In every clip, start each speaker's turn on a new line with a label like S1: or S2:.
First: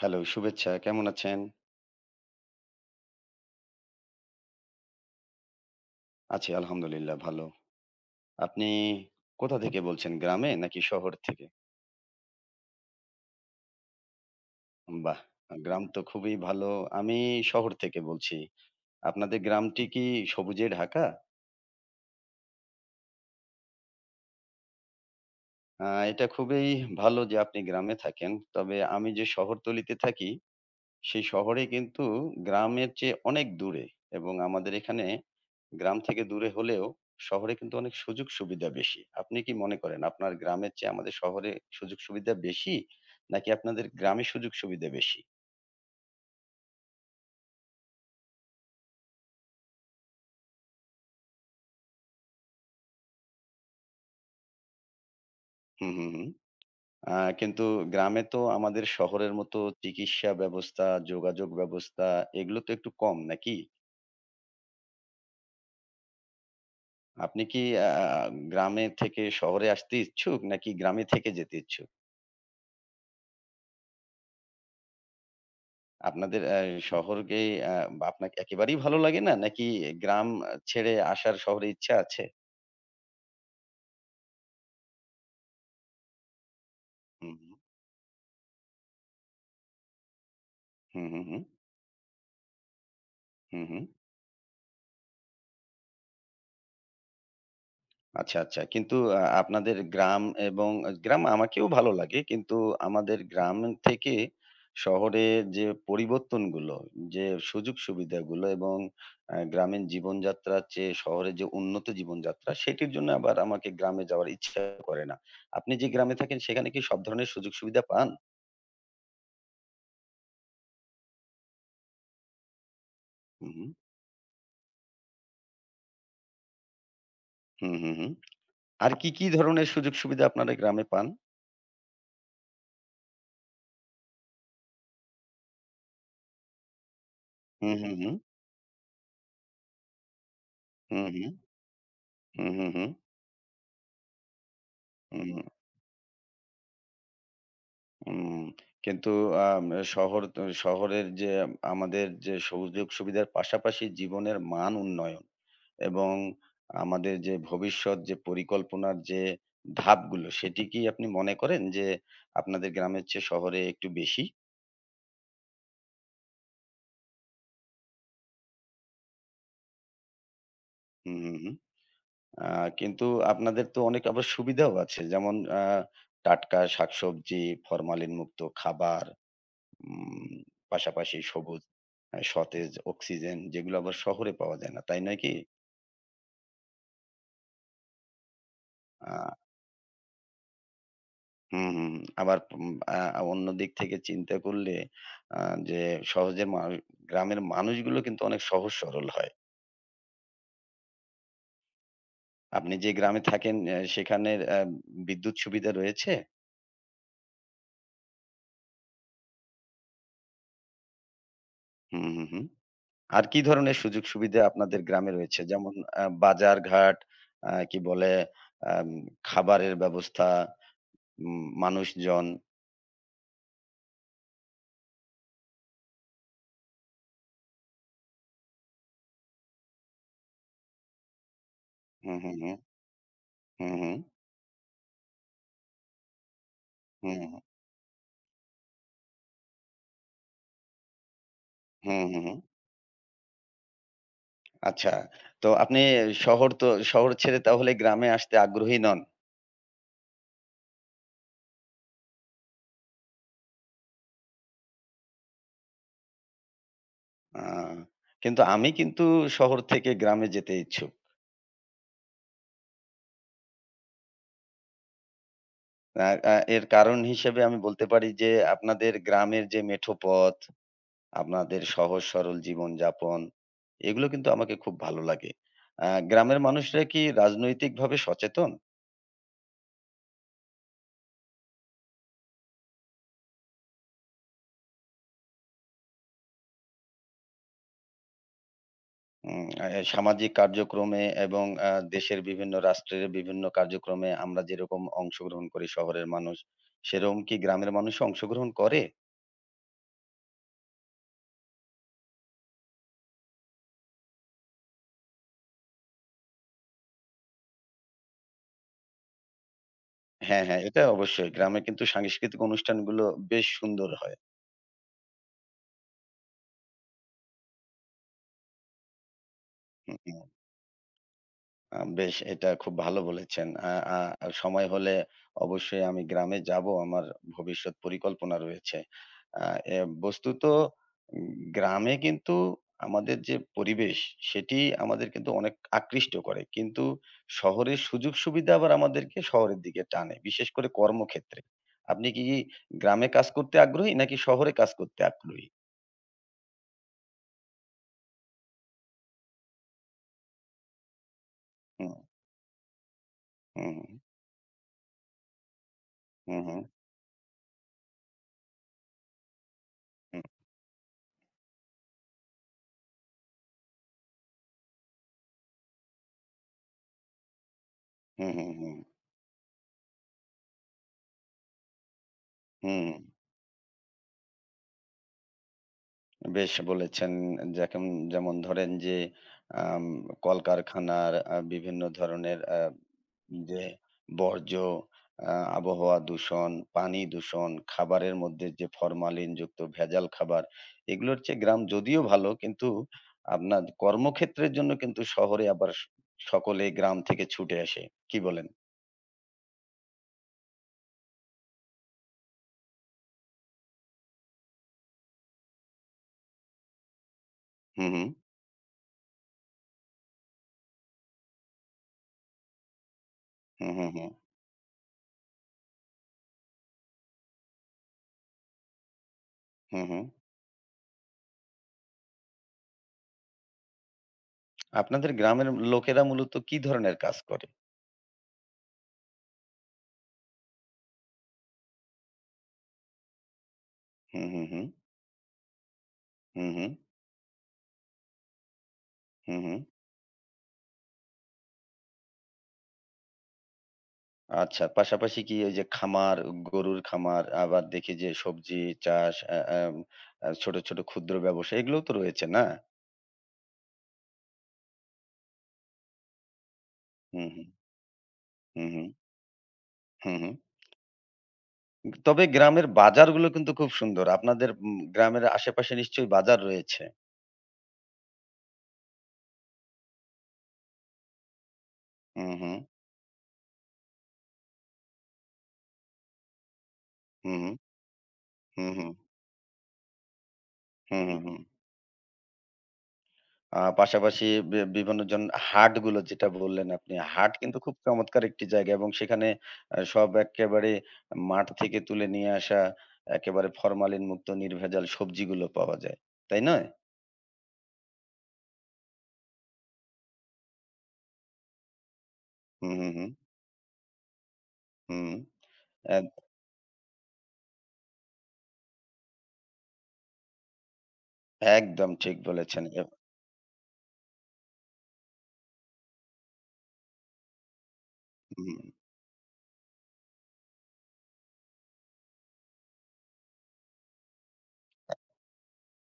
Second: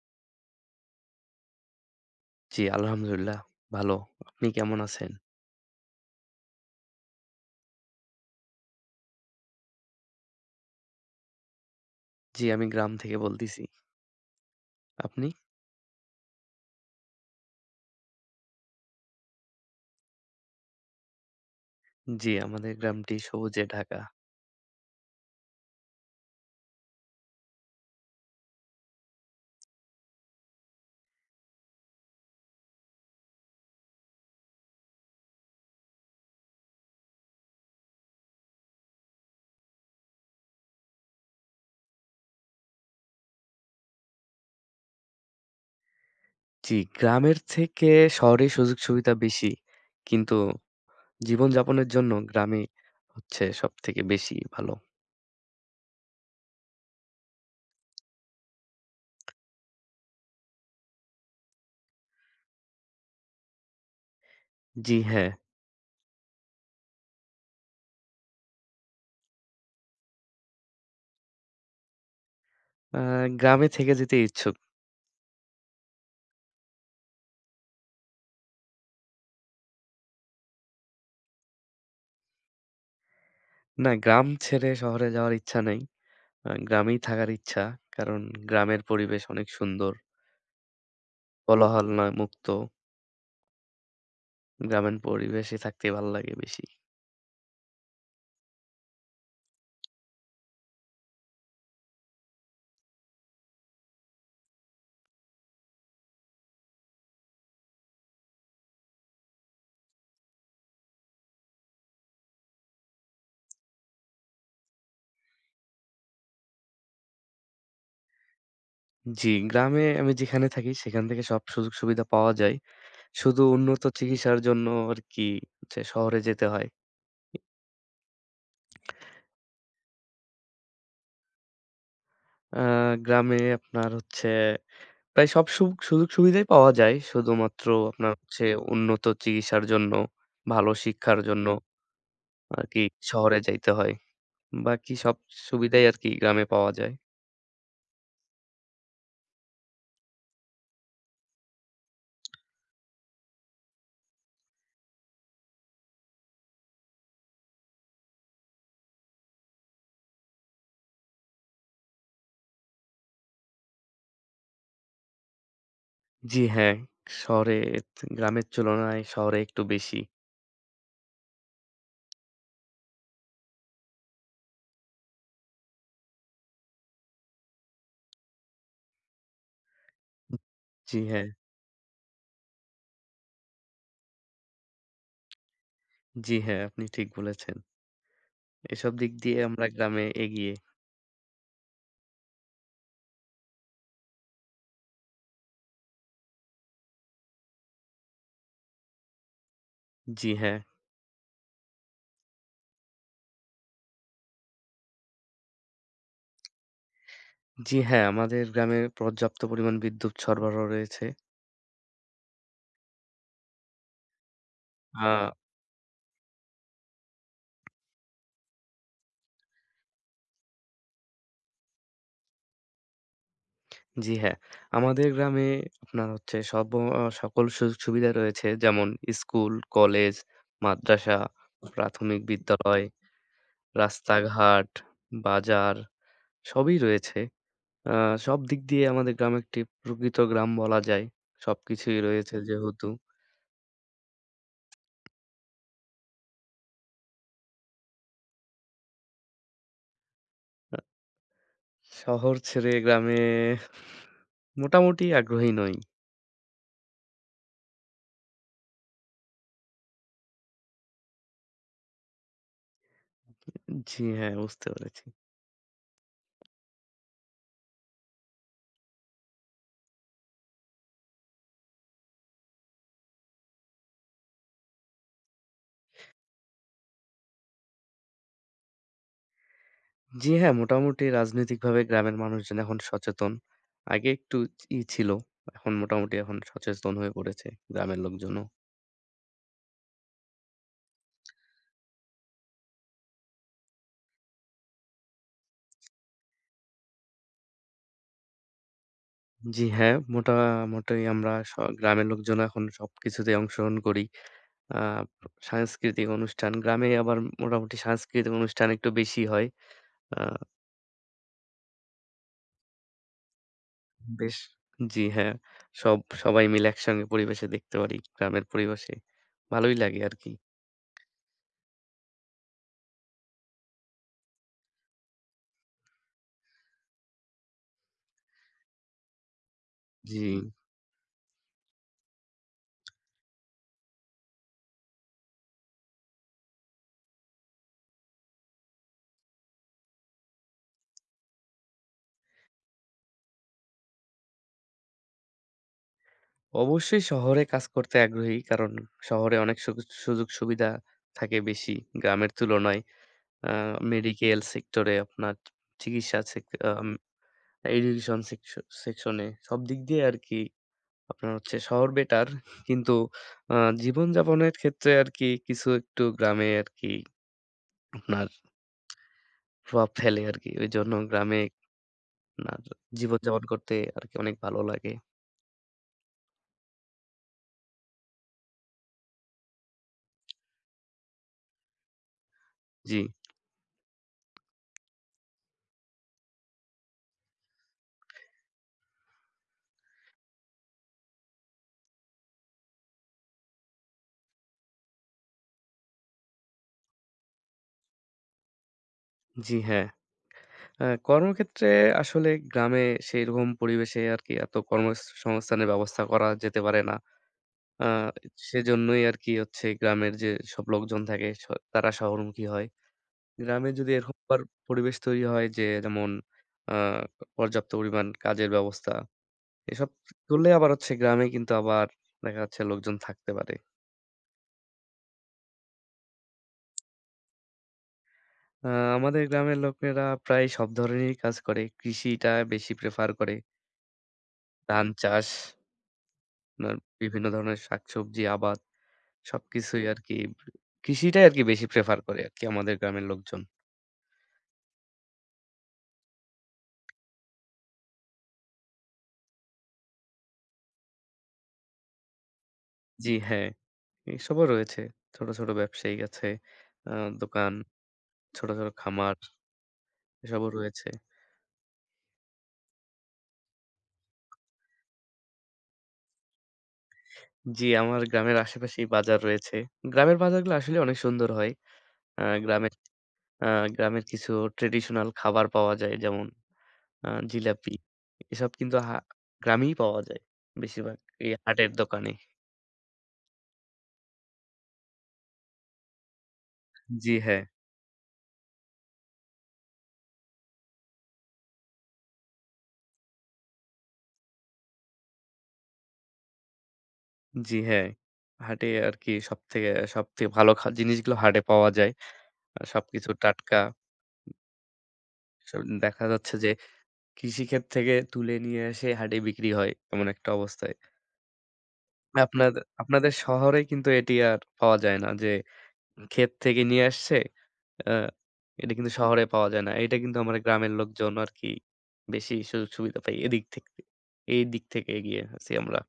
S1: Hello, শুভেচ্ছা। কেমন আছেন?
S2: জি, আলহামদুলিল্লাহ ভালো। আপনি কেমন আছেন?
S1: আছি আলহামদুলিল্লাহ ভালো। আপনি কোথা থেকে বলছেন? গ্রামে নাকি শহর থেকে?
S2: জি, আমি গ্রাম থেকে বলতেছি।
S1: বাহ!
S2: আপনি?
S1: গ্রাম তো খুবই ভালো। আমি শহর থেকে বলছি। আপনাদের গ্রামটি কি সবুজে ঢাকা?
S2: জি, আমাদের গ্রামটি সবুজে ঢাকা।
S1: আ এটা খুবই ভালো যে আপনি গ্রামে থাকেন। তবে আমি যে শহরতলিতে থাকি, সেই শহরে কিন্তু গ্রামের চেয়ে অনেক দূরে এবং আমাদের এখানে গ্রাম থেকে দূরে হলেও শহরে কিন্তু অনেক সুযোগ সুবিধা বেশি। আপনি কি মনে করেন আপনার গ্রামের চেয়ে আমাদের শহরে সুযোগ সুবিধা বেশি? নাকি আপনাদের গ্রামে সুযোগ সুবিধা বেশি?
S2: জি, গ্রামের থেকে শহরে সুযোগ-সুবিধা বেশি। কিন্তু জীবনযাপনের জন্য গ্রামে হচ্ছে সবথেকে বেশি ভালো।
S1: হুম, হুম, হুম। কিন্তু গ্রামে তো আমাদের শহরের মতো চিকিৎসা ব্যবস্থা, যোগাযোগ ব্যবস্থা এগুলো তো একটু কম নাকি?
S2: জি, হ্যাঁ।
S1: আপনি কি আ আ আ গ্রামে থেকে শহরে আসতে ইচ্ছুক নাকি গ্রামে থেকে যেতে ইচ্ছুক?
S2: আ গ্রামে থেকে যেতে ইচ্ছুক।
S1: আপনাদের শহরকে আ আপনাকে একেবারেই ভালো লাগে না? নাকি গ্রাম ছেড়ে আসার শহরে ইচ্ছা আছে?
S2: না, গ্রাম ছেড়ে শহরে যাওয়ার ইচ্ছা নেই। গ্রামেই থাকার
S1: হুম।
S2: ইচ্ছা। কারণ গ্রামের পরিবেশ অনেক সুন্দর।
S1: হুম, হুম, হুম।
S2: কোলাহল নয় মুক্ত।
S1: হুম, হুম।
S2: গ্রামীণ পরিবেশে থাকতে ভালো লাগে বেশি।
S1: আচ্ছা, আচ্ছা। কিন্তু আপনাদের গ্রাম এবং গ্রাম আমাকেও ভালো লাগে। কিন্তু আমাদের গ্রাম থেকে শহরে যে পরিবর্তনগুলো, যে সুযোগ-সুবিধাগুলো এবং গ্রামীণ জীবনযাত্রার চেয়ে শহরে যে উন্নত জীবনযাত্রা, সেটির জন্য আবার আমাকে গ্রামে যাওয়ার ইচ্ছা করে না। আপনি যে গ্রামে থাকেন সেখানে কি সব ধরনের সুযোগ-সুবিধা পান?
S2: জি, গ্রামে আমি যেখানে থাকি সেখান থেকে সব সুযোগ সুবিধা পাওয়া যায়। শুধু
S1: হুম, হুম।
S2: উন্নত চিকিৎসার জন্য আরকি হচ্ছে শহরে যেতে হয়।
S1: হুম, হুম, হুম। আর কি, কি ধরনের সুযোগ-সুবিধা আপনারা গ্রামে পান?
S2: আ গ্রামে আপনার হচ্ছে প্রায় সব সুযোগ সুবিধাই পাওয়া যায়। শুধুমাত্র
S1: হুম, হুম,
S2: আপনার
S1: হুম।
S2: হচ্ছে উন্নত চিকিৎসার জন্য, ভালো
S1: হুম,
S2: শিক্ষার
S1: হুম।
S2: জন্য
S1: হুম, হুম,
S2: আরকি
S1: হুম।
S2: শহরে যাইতে হয়। বাকি সব
S1: হুম।
S2: সুবিধাই আরকি গ্রামে পাওয়া যায়।
S1: উম কিন্তু আম শহর ত শহরের যে আমাদের যে সুযোগ সুবিধার পাশাপাশি জীবনের মান উন্নয়ন এবং আমাদের যে ভবিষ্যৎ যে পরিকল্পনার যে ধাপগুলো সেটি কি আপনি মনে করেন যে আপনাদের গ্রামের চেয়ে শহরে একটু বেশি?
S2: জি হ্যাঁ, শহরে গ্রামের তুলনায় শহরে একটু বেশি।
S1: হুম, হুম, হুম। আ কিন্তু আপনাদের তো অনেক আবার সুবিধাও আছে। যেমন টাটকা শাকসবজি, ফরমালিনমুক্ত খাবার উম
S2: জি
S1: পাশাপাশি
S2: হ্যাঁ,
S1: সবুজ, সতেজ অক্সিজেন যেগুলো আবার শহরে পাওয়া যায় না। তাই নয় কি?
S2: জি হ্যাঁ, আপনি ঠিক বলেছেন। এসব দিক
S1: আ
S2: দিয়ে আমরা গ্রামে এগিয়ে।
S1: হুম, হুম। আবার উম আ অন্য দিক থেকে চিন্তা করলে আ যে সহজে মা গ্রামের মানুষগুলো কিন্তু অনেক সহজ সরল হয়।
S2: জি হ্যাঁ।
S1: আপনি যে গ্রামে থাকেন সেখানের বিদ্যুৎ সুবিধা রয়েছে?
S2: জি হ্যাঁ, আমাদের গ্রামে পর্যাপ্ত পরিমাণ বিদ্যুৎ সরবরাহ রয়েছে।
S1: হুম, হুম, হুম। আর কি ধরনের সুযোগ সুবিধা আপনাদের গ্রামে
S2: আ
S1: রয়েছে? যেমন বাজারঘাট, আ কি বলে আম খাবারের ব্যবস্থা, মানুষজন।
S2: জি হ্যাঁ, আমাদের গ্রামে আপনার হচ্ছে সব অ সকল সুযোগ-সুবিধা রয়েছে। যেমন স্কুল, কলেজ, মাদ্রাসা,
S1: হুম,
S2: প্রাথমিক
S1: হুম, হুম।
S2: বিদ্যালয়,
S1: হুম, হুম।
S2: রাস্তাঘাট, বাজার সবই রয়েছে।
S1: হুম,
S2: আ সব দিক দিয়ে আমাদের গ্রাম একটি প্রকৃত গ্রাম বলা যায়। সবকিছুই
S1: হুম, হুম,
S2: রয়েছে
S1: হুম।
S2: যেহেতু।
S1: আচ্ছা। তো আপনি শহর ছেড়ে তাহলে গ্রামে আসতে আগ্রহী নন।
S2: আ শহর ছেড়ে গ্রামে মোটামুটি আগ্রহী নই।
S1: আ কিন্তু আমি কিন্তু শহর থেকে গ্রামে যেতে ইচ্ছুক।
S2: জি, হ্যাঁ বুঝতে পেরেছি।
S1: আ আ এর কারণ হিসেবে আমি বলতে পারি যে আপনাদের গ্রামের যে মেঠো পথ, আপনাদের সহজ সরল জীবনযাপন এগুলো কিন্তু আমাকে খুব ভালো লাগে। গ্রামের মানুষরা কি রাজনৈতিকভাবে সচেতন?
S2: জি, হ্যাঁ মোটামুটি রাজনৈতিকভাবে গ্রামের মানুষজন এখন সচেতন। আগে একটু ছিল। এখন মোটামুটি এখন সচেতন হয়ে পড়েছে গ্রামের লোকজনও।
S1: উম আ এ সামাজিক কার্যক্রমে এবং দেশের বিভিন্ন রাষ্ট্রের বিভিন্ন কার্যক্রমে আমরা যেরকম অংশগ্রহণ করি শহরের মানুষ, সেরকম কি গ্রামের মানুষও অংশগ্রহণ করে?
S2: জি, হ্যাঁ মোটামুটি আমরা স গ্রামের লোকজনও এখন সবকিছুতেই অংশগ্রহণ করি। আ সাংস্কৃতিক অনুষ্ঠান গ্রামে আবার মোটামুটি সাংস্কৃতিক অনুষ্ঠান একটু বেশি হয়। আ
S1: হ্যাঁ, হ্যাঁ, এটা অবশ্যই। গ্রামে কিন্তু সাংস্কৃতিক অনুষ্ঠানগুলো বেশ সুন্দর হয়।
S2: বেশ জি, হ্যাঁ সব সবাই মিলে একসঙ্গে পরিবেশে দেখতে পারি গ্রামের পরিবেশে। ভালোই
S1: হু,
S2: লাগে
S1: হু।
S2: আরকি।
S1: বেশ এটা খুব ভালো বলেছেন। আ আ সময় হলে অবশ্যই আমি গ্রামে যাবো। আমার ভবিষ্যৎ পরিকল্পনা রয়েছে। আ এ
S2: জি।
S1: বস্তুত উম গ্রামে কিন্তু আমাদের যে পরিবেশ সেটি আমাদের কিন্তু অনেক আকৃষ্ট করে। কিন্তু শহরের সুযোগ সুবিধা আবার আমাদেরকে শহরের দিকে টানে। বিশেষ করে কর্মক্ষেত্রে। আপনি কি গ্রামে কাজ করতে আগ্রহী নাকি শহরে কাজ করতে আগ্রহী?
S2: অবশ্যই শহরে কাজ করতে আগ্রহী। কারণ শহরে অনেক সুযোগ-সুবিধা থাকে বেশি
S1: হুম,
S2: গ্রামের তুলনায়। আ
S1: হুম,
S2: মেডিকেল সেক্টরে আপনার চিকিৎসা
S1: হুম,
S2: সেক
S1: হুম,
S2: আম এডুকেশন সেকশনে সব দিক দিয়ে
S1: হুম,
S2: আরকি আপনার হচ্ছে শহর বেটার। কিন্তু আ জীবনযাপনের ক্ষেত্রে আরকি কিছু একটু গ্রামে আরকি আপনার
S1: হুম, হুম, হুম,
S2: প্রভাব ফেলে আরকি। ওইজন্য গ্রামে আপনার
S1: হুম।
S2: জীবনযাপন করতে আরকি অনেক ভালো লাগে।
S1: বেশ বলেছেন। যেকন যেমন ধরেন যে আম কলকারখানার বিভিন্ন ধরনের
S2: জি,
S1: যে বর্জ্য, আ আবহাওয়া দূষণ, পানি দূষণ, খাবারের মধ্যে যে ফরমালিনযুক্ত ভেজাল খাবার, এগুলোর চেয়ে গ্রাম যদিও ভালো কিন্তু আপনার কর্মক্ষেত্রের জন্য কিন্তু শহরে আবার সকলে গ্রাম থেকে ছুটে আসে। কি বলেন?
S2: জি হ্যাঁ। হ্যাঁ, কর্মক্ষেত্রে আসলে গ্রামে সেইরকম পরিবেশে আরকি এত কর্মসংস্থানের ব্যবস্থা করা যেতে পারে না।
S1: হু,
S2: আ
S1: হু।
S2: সেজন্যই আরকি হচ্ছে গ্রামের যে সব লোকজন থাকে স তারা শহরমুখী হয়।
S1: হু,
S2: গ্রামে
S1: হু,
S2: যদি
S1: হু।
S2: এরকম আবার পরিবেশ তৈরি হয় যে যেমন আ পর্যাপ্ত পরিমাণ কাজের ব্যবস্থা,
S1: হু,
S2: এসব
S1: হু।
S2: করলে আবার হচ্ছে গ্রামে কিন্তু আবার দেখা যাচ্ছে লোকজন থাকতে পারে।
S1: আপনাদের গ্রামের লোকেরা মূলত কি ধরনের কাজ করে?
S2: আ আমাদের গ্রামের লোকেরা প্রায় সব ধরনেরই কাজ করে। কৃষিটা বেশি প্রেফার করে।
S1: হু, হু, হু।
S2: ধান চাষ,
S1: হু, হু।
S2: আপনার বিভিন্ন ধরনের শাকসবজি আবাদ।
S1: হু, হু।
S2: সবকিছুই আরকি কৃষিটাই আরকি বেশি প্রেফার করে আরকি আমাদের গ্রামের লোকজন।
S1: আচ্ছা, পাশাপাশি কি ওই যে খামার, গরুর খামার আবার দেখি যে সবজি চাষ আ আম আ ছোট, ছোট ক্ষুদ্র ব্যবসা এগুলোও তো রয়েছে, না?
S2: জি হ্যাঁ, এসবও রয়েছে। ছোট, ছোট ব্যবসায়ী আছে, আ
S1: হুম, হুম।
S2: দোকান, ছোট,
S1: হুম,
S2: ছোট
S1: হুম।
S2: খামার
S1: হুম, হুম।
S2: এসবও রয়েছে।
S1: তবে গ্রামের বাজারগুলো কিন্তু খুব সুন্দর। আপনাদের গ্রামের আশেপাশে নিশ্চয়ই বাজার রয়েছে?
S2: জি, আমার গ্রামের আশেপাশেই বাজার রয়েছে। গ্রামের বাজারগুলো আসলে অনেক সুন্দর হয়। আ
S1: হুম, হুম।
S2: গ্রামের আ গ্রামের কিছু ট্র্যাডিশনাল খাবার পাওয়া যায় যেমন
S1: হুম, হুম।
S2: জিলাপি। এসব
S1: হুম,
S2: কিন্তু
S1: হুম।
S2: হা গ্রামেই পাওয়া যায় বেশিরভাগ
S1: হুম, হুম,
S2: এই
S1: হুম।
S2: হাটের দোকানে।
S1: পাশাপাশি বি বিভিন্ন জন হাটগুলো যেটা বললেন আপনি,
S2: জি
S1: হাট
S2: হ্যাঁ।
S1: কিন্তু খুব চমৎকার একটি জায়গা এবং সেখানে সব এক্কেবারে মাঠ থেকে তুলে নিয়ে আসা একেবারে ফরমালিন মুক্ত নির্ভেজাল সবজিগুলো পাওয়া যায়। তাই নয়?
S2: জি, হ্যাঁ। হাটে আরকি সবথেকে সবথেকে ভালো জিনিসগুলো হাটে পাওয়া যায়।
S1: হুম, হুম,
S2: সবকিছু
S1: হুম,
S2: টাটকা।
S1: হুম।
S2: স দেখা
S1: এদ
S2: যাচ্ছে যে কৃষিক্ষেত থেকে তুলে নিয়ে এসে হাটে বিক্রি হয়, এমন একটা অবস্থায়।
S1: একদম ঠিক
S2: আপনাদ
S1: বলেছেন।
S2: আপনাদের শহরে কিন্তু এটি আর পাওয়া যায় না। যে ক্ষেত থেকে নিয়ে আসছে, আ
S1: হুম।
S2: এটা কিন্তু শহরে পাওয়া যায় না। এটা কিন্তু আমার গ্রামের লোকজন আরকি বেশি সুযোগ সুবিধা পাই এদিক থেকে। এই দিক থেকে এগিয়ে আছি আমরা।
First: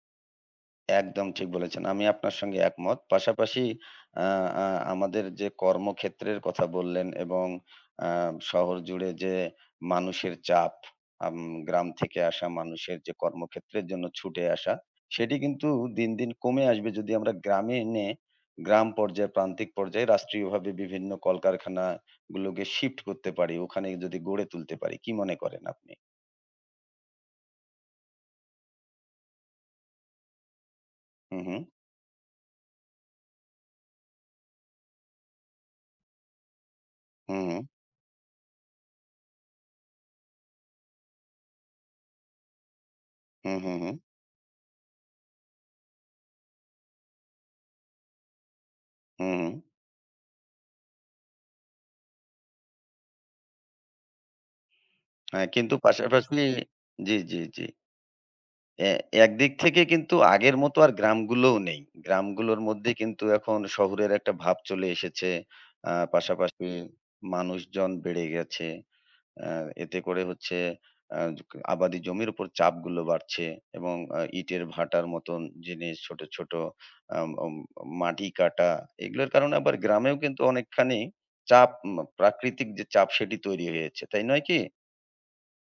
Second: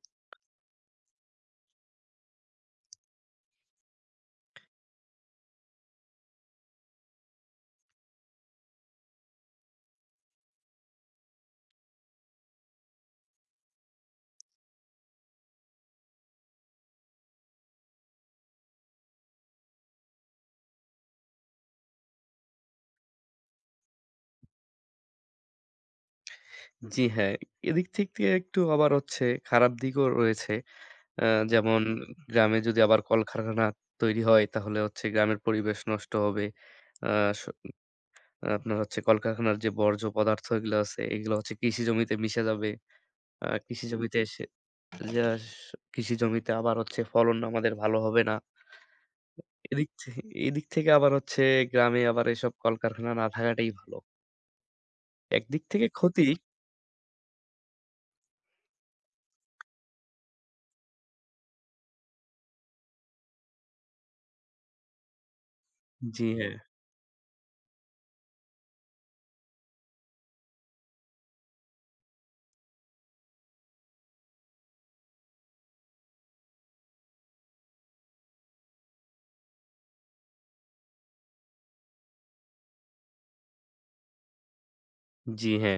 S1: একদম ঠিক বলেছেন। আমি আপনার সঙ্গে একমত। পাশাপাশি আ আ আমাদের যে কর্মক্ষেত্রের কথা বললেন এবং আ শহর জুড়ে যে মানুষের চাপ, আম গ্রাম থেকে আসা মানুষের যে কর্মক্ষেত্রের জন্য ছুটে আসা, সেটি কিন্তু দিন, দিন কমে আসবে যদি আমরা গ্রামে এনে গ্রাম পর্যায়ে, প্রান্তিক পর্যায়ে রাষ্ট্রীয়ভাবে বিভিন্ন কলকারখানাগুলোকে শিফট করতে পারি। ওখানে যদি গড়ে তুলতে পারি। কি মনে করেন আপনি?
S2: জি, হ্যাঁ। এদিক থেকে একটু আবার হচ্ছে খারাপ দিকও রয়েছে। আ
S1: হু, হু।
S2: যেমন গ্রামে যদি আবার কলকারখানা তৈরি হয় তাহলে হচ্ছে গ্রামের পরিবেশ নষ্ট হবে। আ
S1: হু,
S2: স
S1: হু।
S2: আপনার হচ্ছে কলকারখানার যে বর্জ্য পদার্থ এগুলো আছে এগুলো হচ্ছে কৃষি জমিতে মিশে যাবে। আ
S1: হু, হু,
S2: কৃষি
S1: হু।
S2: জমিতে এসে যাস কৃষি জমিতে আবার হচ্ছে ফলন আমাদের ভালো হবে না।
S1: হু, হু।
S2: এদিক থে এদিক থেকে আবার হচ্ছে গ্রামে আবার এসব কলকারখানা না থাকাটাই ভালো।
S1: হ্যাঁ,
S2: একদিক
S1: কিন্তু
S2: থেকে ক্ষতি
S1: পাশাপাশি জি, জি, জি। এ একদিক থেকে কিন্তু আগের মতো আর গ্রামগুলোও নেই। গ্রামগুলোর মধ্যে কিন্তু এখন শহুরের একটা ভাব চলে এসেছে।
S2: জি হ্যাঁ,
S1: পাশাপাশি মানুষজন বেড়ে গেছে। আ এতে করে হচ্ছে আ আবাদি জমির উপর চাপগুলো বাড়ছে এবং ইটের ভাটার মতন জিনিস ছোট, ছোট আম অম মাটি কাটা এগুলোর কারণে আবার গ্রামেও কিন্তু অনেকখানি চাপ উম প্রাকৃতিক যে চাপ সেটি তৈরি হয়েছে। তাই নয় কি?
S2: জি হ্যাঁ।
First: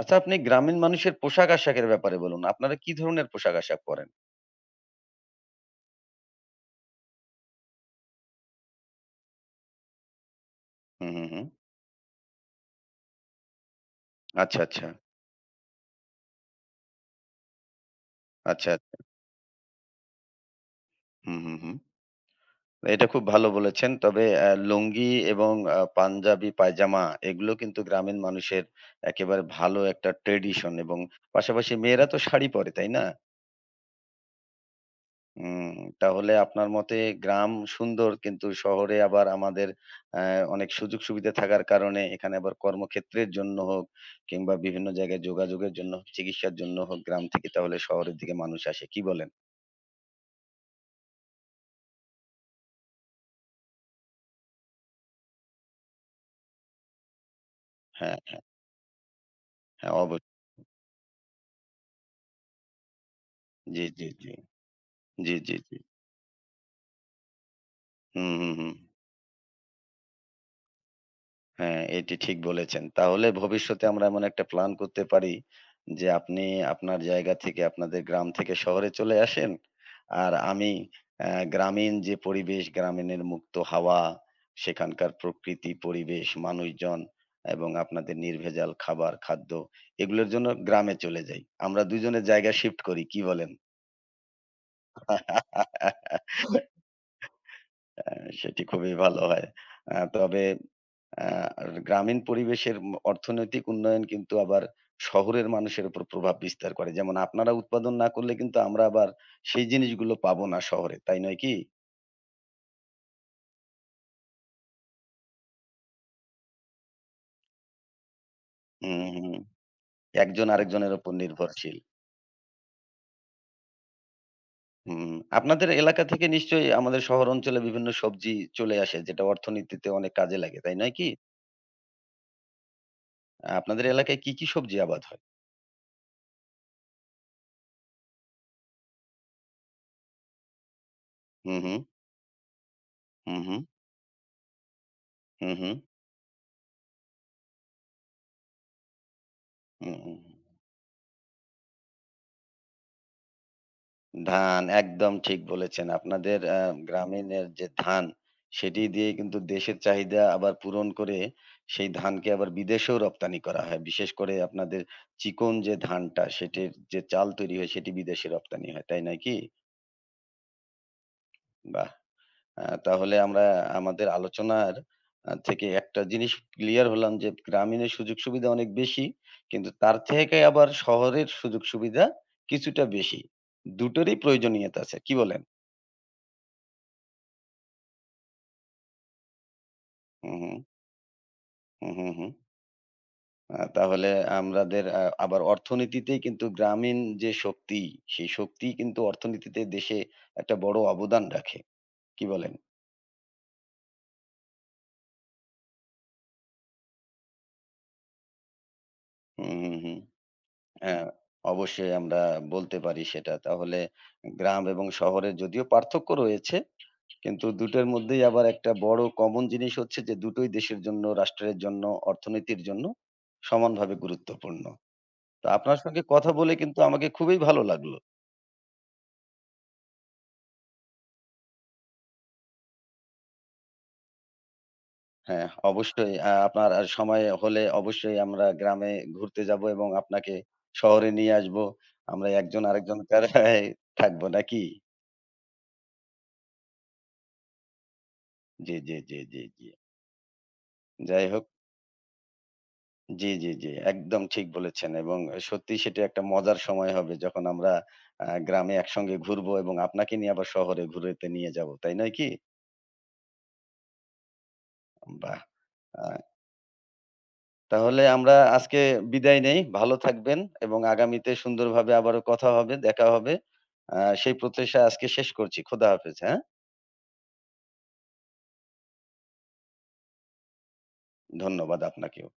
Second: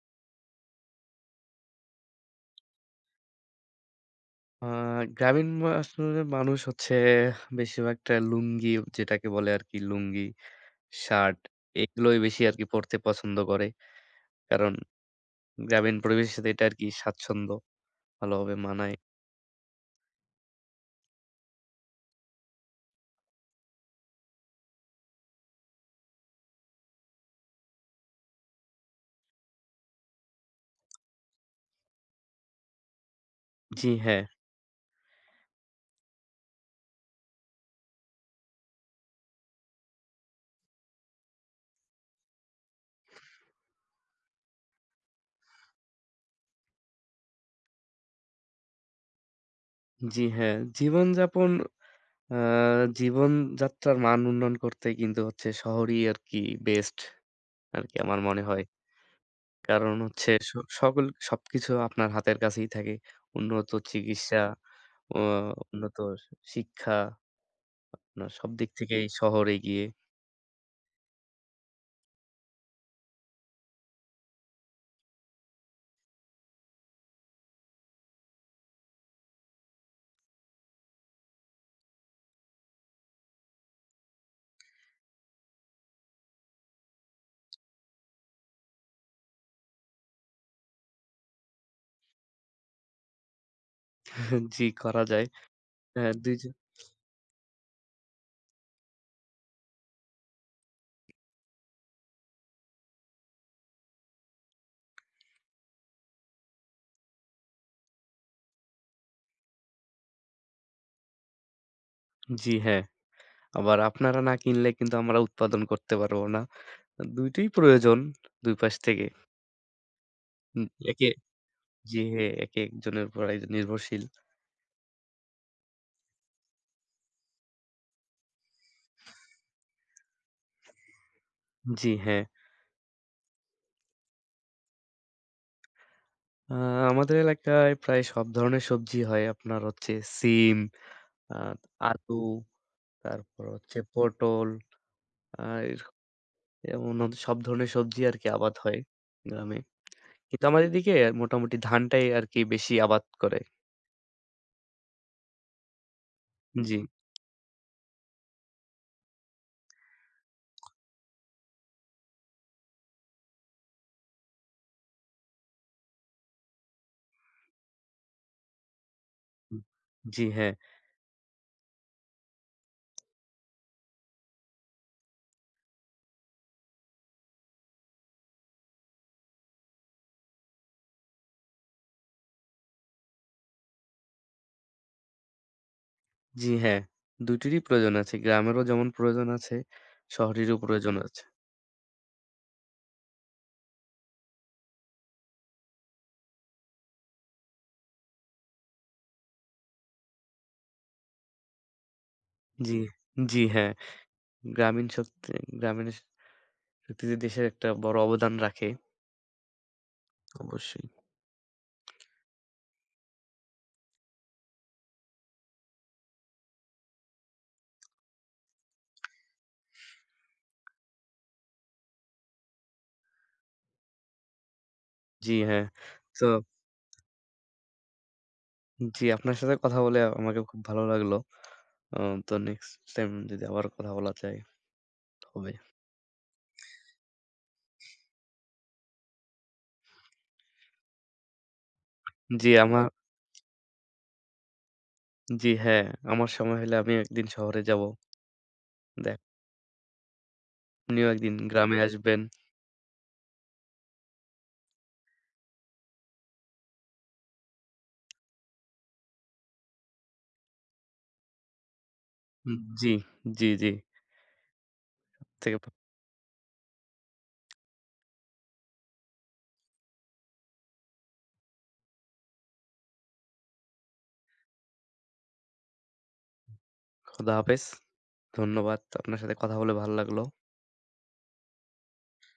S1: আচ্ছা, আপনি গ্রামীণ মানুষের পোশাক-আশাকের ব্যাপারে বলুন। আপনারা কি ধরনের পোশাক-আশাক পরেন?
S2: আ গ্রামীণ মা আসলে মানুষ হচ্ছে বেশিরভাগটা লুঙ্গি যেটাকে বলে আরকি লুঙ্গি
S1: হুম, হুম,
S2: শার্ট
S1: হুম।
S2: এগুলোই বেশি আরকি পড়তে পছন্দ করে।
S1: আচ্ছা,
S2: কারণ
S1: আচ্ছা।
S2: গ্রামীণ পরিবেশের সাথে এটা আরকি স্বাচ্ছন্দ্য ভালোভাবে
S1: আচ্ছা,
S2: মানায়।
S1: আচ্ছা। হুম, হুম, হুম। এটা খুব ভালো বলেছেন। তবে লুঙ্গি এবং পাঞ্জাবি, পায়জামা এগুলো কিন্তু গ্রামীণ মানুষের একেবারে ভালো একটা ট্র্যাডিশন এবং পাশাপাশি মেয়েরা তো শাড়ি পরে, তাই না?
S2: জি হ্যাঁ,
S1: হুম, তাহলে আপনার মতে গ্রাম সুন্দর কিন্তু শহরে আবার আমাদের অ্যা অনেক সুযোগ সুবিধা থাকার কারণে এখানে আবার কর্মক্ষেত্রের জন্য হোক কিংবা বিভিন্ন জায়গায় যোগাযোগের জন্য হোক, চিকিৎসার জন্য হোক গ্রাম থেকে তাহলে শহরের দিকে মানুষ আসে। কি বলেন?
S2: জি হ্যাঁ। জীবনযাপন আ জীবনযাত্রার মান উন্নয়ন করতে কিন্তু হচ্ছে শহরই আরকি বেস্ট আরকি
S1: হ্যাঁ,
S2: আমার মনে হয়।
S1: হ্যাঁ,
S2: কারণ হচ্ছে
S1: অবশ্যই।
S2: স সকল সবকিছু আপনার হাতের কাছেই থাকে। উন্নত
S1: জি, জি, জি।
S2: চিকিৎসা, ও
S1: জি, জি, জি।
S2: উন্নত শিক্ষা, আপনার
S1: হুম,
S2: সব
S1: হুম,
S2: দিক
S1: হুম।
S2: থেকেই শহরে গিয়ে
S1: হ্যাঁ, এটি ঠিক বলেছেন। তাহলে ভবিষ্যতে আমরা এমন একটা প্ল্যান করতে পারি যে, আপনি আপনার জায়গা থেকে আপনাদের গ্রাম থেকে শহরে চলে আসেন। আর আমি গ্রামীণ যে পরিবেশ, গ্রামীণের মুক্ত হাওয়া, সেখানকার প্রকৃতি, পরিবেশ, মানুষজন এবং আপনাদের নির্ভেজাল খাবার, খাদ্য এগুলোর জন্য গ্রামে চলে যাই। আমরা দুজনের জায়গা শিফট করি। কি বলেন?
S2: জি করা যায়। হ্যাঁ, ২ জন
S1: সেটি খুবই ভালো হয়। তবে আ গ্রামীণ পরিবেশের অর্থনৈতিক উন্নয়ন কিন্তু আবার শহরের মানুষের উপর প্রভাব বিস্তার করে। যেমন আপনারা উৎপাদন না করলে কিন্তু আমরা আবার সেই জিনিসগুলো পাবো না শহরে। তাই নয় কি?
S2: জি হ্যাঁ। আবার আপনারা না কিনলে কিন্তু আমরা উৎপাদন করতে পারবো না। ২ টোই প্রয়োজন ২ পাশ
S1: হুম,
S2: থেকে।
S1: হুম। একজন
S2: উম
S1: আরেকজনের
S2: একে
S1: উপর নির্ভরশীল।
S2: জি হ্যাঁ, একেকজনের উপর একজন নির্ভরশীল।
S1: হুম। আপনাদের এলাকা থেকে নিশ্চয়ই আমাদের শহর অঞ্চলে বিভিন্ন সবজি চলে আসে যেটা অর্থনীতিতে অনেক কাজে লাগে। তাই নয় কি?
S2: জি হ্যাঁ।
S1: আপনাদের এলাকায় কি, কি সবজি আবাদ হয়?
S2: আ আমাদের এলাকায় প্রায় সব ধরনের সবজি হয়। আপনার হচ্ছে সিম, আ
S1: হু, হু।
S2: আলু,
S1: হু,
S2: তারপর
S1: হু।
S2: হচ্ছে পটল, আ
S1: হু, হু।
S2: এরক এমন হচ্ছে সব ধরনের সবজি আরকি আবাদ হয় গ্রামে।
S1: হু, হু।
S2: কিন্তু আমাদের এদিকে মোটামুটি ধানটাই আরকি বেশি আবাদ করে।
S1: ধান একদম ঠিক বলেছেন। আপনাদের
S2: জি।
S1: গ্রামীণের যে ধান, সেটি দিয়ে কিন্তু দেশের চাহিদা আবার পূরণ করে সেই ধানকে আবার বিদেশেও রপ্তানি করা হয়। বিশেষ করে আপনাদের চিকন যে ধানটা সেটির যে চাল তৈরি হয় সেটি বিদেশে রপ্তানি হয়। তাই নয় কি?
S2: জি হ্যাঁ।
S1: বাহ! তাহলে আমরা আমাদের আলোচনার থেকে একটা জিনিস ক্লিয়ার হলাম যে গ্রামীণের সুযোগ সুবিধা অনেক বেশি। কিন্তু তার থেকে আবার শহরের সুযোগ সুবিধা কিছুটা বেশি। দুটোরই প্রয়োজনীয়তা আছে। কি বলেন?
S2: জি হ্যাঁ, দুটিরই প্রয়োজন আছে। গ্রামেরও যেমন প্রয়োজন আছে,
S1: হু, হু।
S2: শহরেরও প্রয়োজন আছে।
S1: হুম, হুম, হুম। তাহলে আমাদের আবার অর্থনীতিতেই কিন্তু গ্রামীণ যে শক্তি, সেই শক্তিই কিন্তু অর্থনীতিতে দেশে একটা বড় অবদান রাখে। কি বলেন?
S2: জি, জি হ্যাঁ। গ্রামীণ শক্তি গ্রামীণ শক্তিতে দেশের একটা বড় অবদান রাখে।
S1: হুম, হুম, হুম।
S2: অবশ্যই।
S1: হ্যাঁ, অবশ্যই আমরা বলতে পারি সেটা। তাহলে গ্রাম এবং শহরের যদিও পার্থক্য রয়েছে, কিন্তু দুটোর মধ্যেই আবার একটা বড় কমন জিনিস হচ্ছে যে দুটোই দেশের জন্য, রাষ্ট্রের জন্য, অর্থনীতির জন্য সমানভাবে গুরুত্বপূর্ণ।
S2: জি
S1: তো
S2: হ্যাঁ।
S1: আপনার সঙ্গে
S2: তো
S1: কথা বলে কিন্তু আমাকে খুবই ভালো লাগলো।
S2: জি আপনার সাথে কথা বলে আমাকে খুব ভালো লাগলো। আ তো নেক্সট টাইম যদি আবার কথা বলা যায়
S1: হ্যাঁ,
S2: হবে।
S1: অবশ্যই। আপনার আর সময় হলে অবশ্যই আমরা গ্রামে ঘুরতে যাবো এবং আপনাকে শহরে নিয়ে আসবো। আমরা
S2: জি
S1: একজন
S2: আমার
S1: আরেকজনকার থাকবো নাকি?
S2: জি হ্যাঁ, আমার সময় হলে আমিও একদিন শহরে যাবো।
S1: জি, জি,
S2: দে
S1: জি, জি, জি।
S2: আপনিও
S1: যাই
S2: একদিন
S1: হোক
S2: গ্রামে আসবেন।
S1: জি, জি, জি। একদম ঠিক বলেছেন এবং সত্যিই সেটা একটা মজার সময় হবে যখন আমরা গ্রামে একসঙ্গে ঘুরবো এবং আপনাকে নিয়ে আবার শহরে ঘুরাতে নিয়ে যাবো। তাই নয় কি?
S2: জি, জি, জি।
S1: বাহ!
S2: থেকে
S1: আ তাহলে আমরা আজকে বিদায় নেই। ভালো থাকবেন এবং আগামীতে সুন্দরভাবে আবারও কথা হবে, দেখা হবে। সেই প্রত্যাশা আজকে শেষ করছি। খোদা হাফেজ, হ্যাঁ?
S2: খোদা হাফেজ। ধন্যবাদ। আপনার সাথে কথা বলে ভালো লাগলো।
S1: ধন্যবাদ আপনাকেও।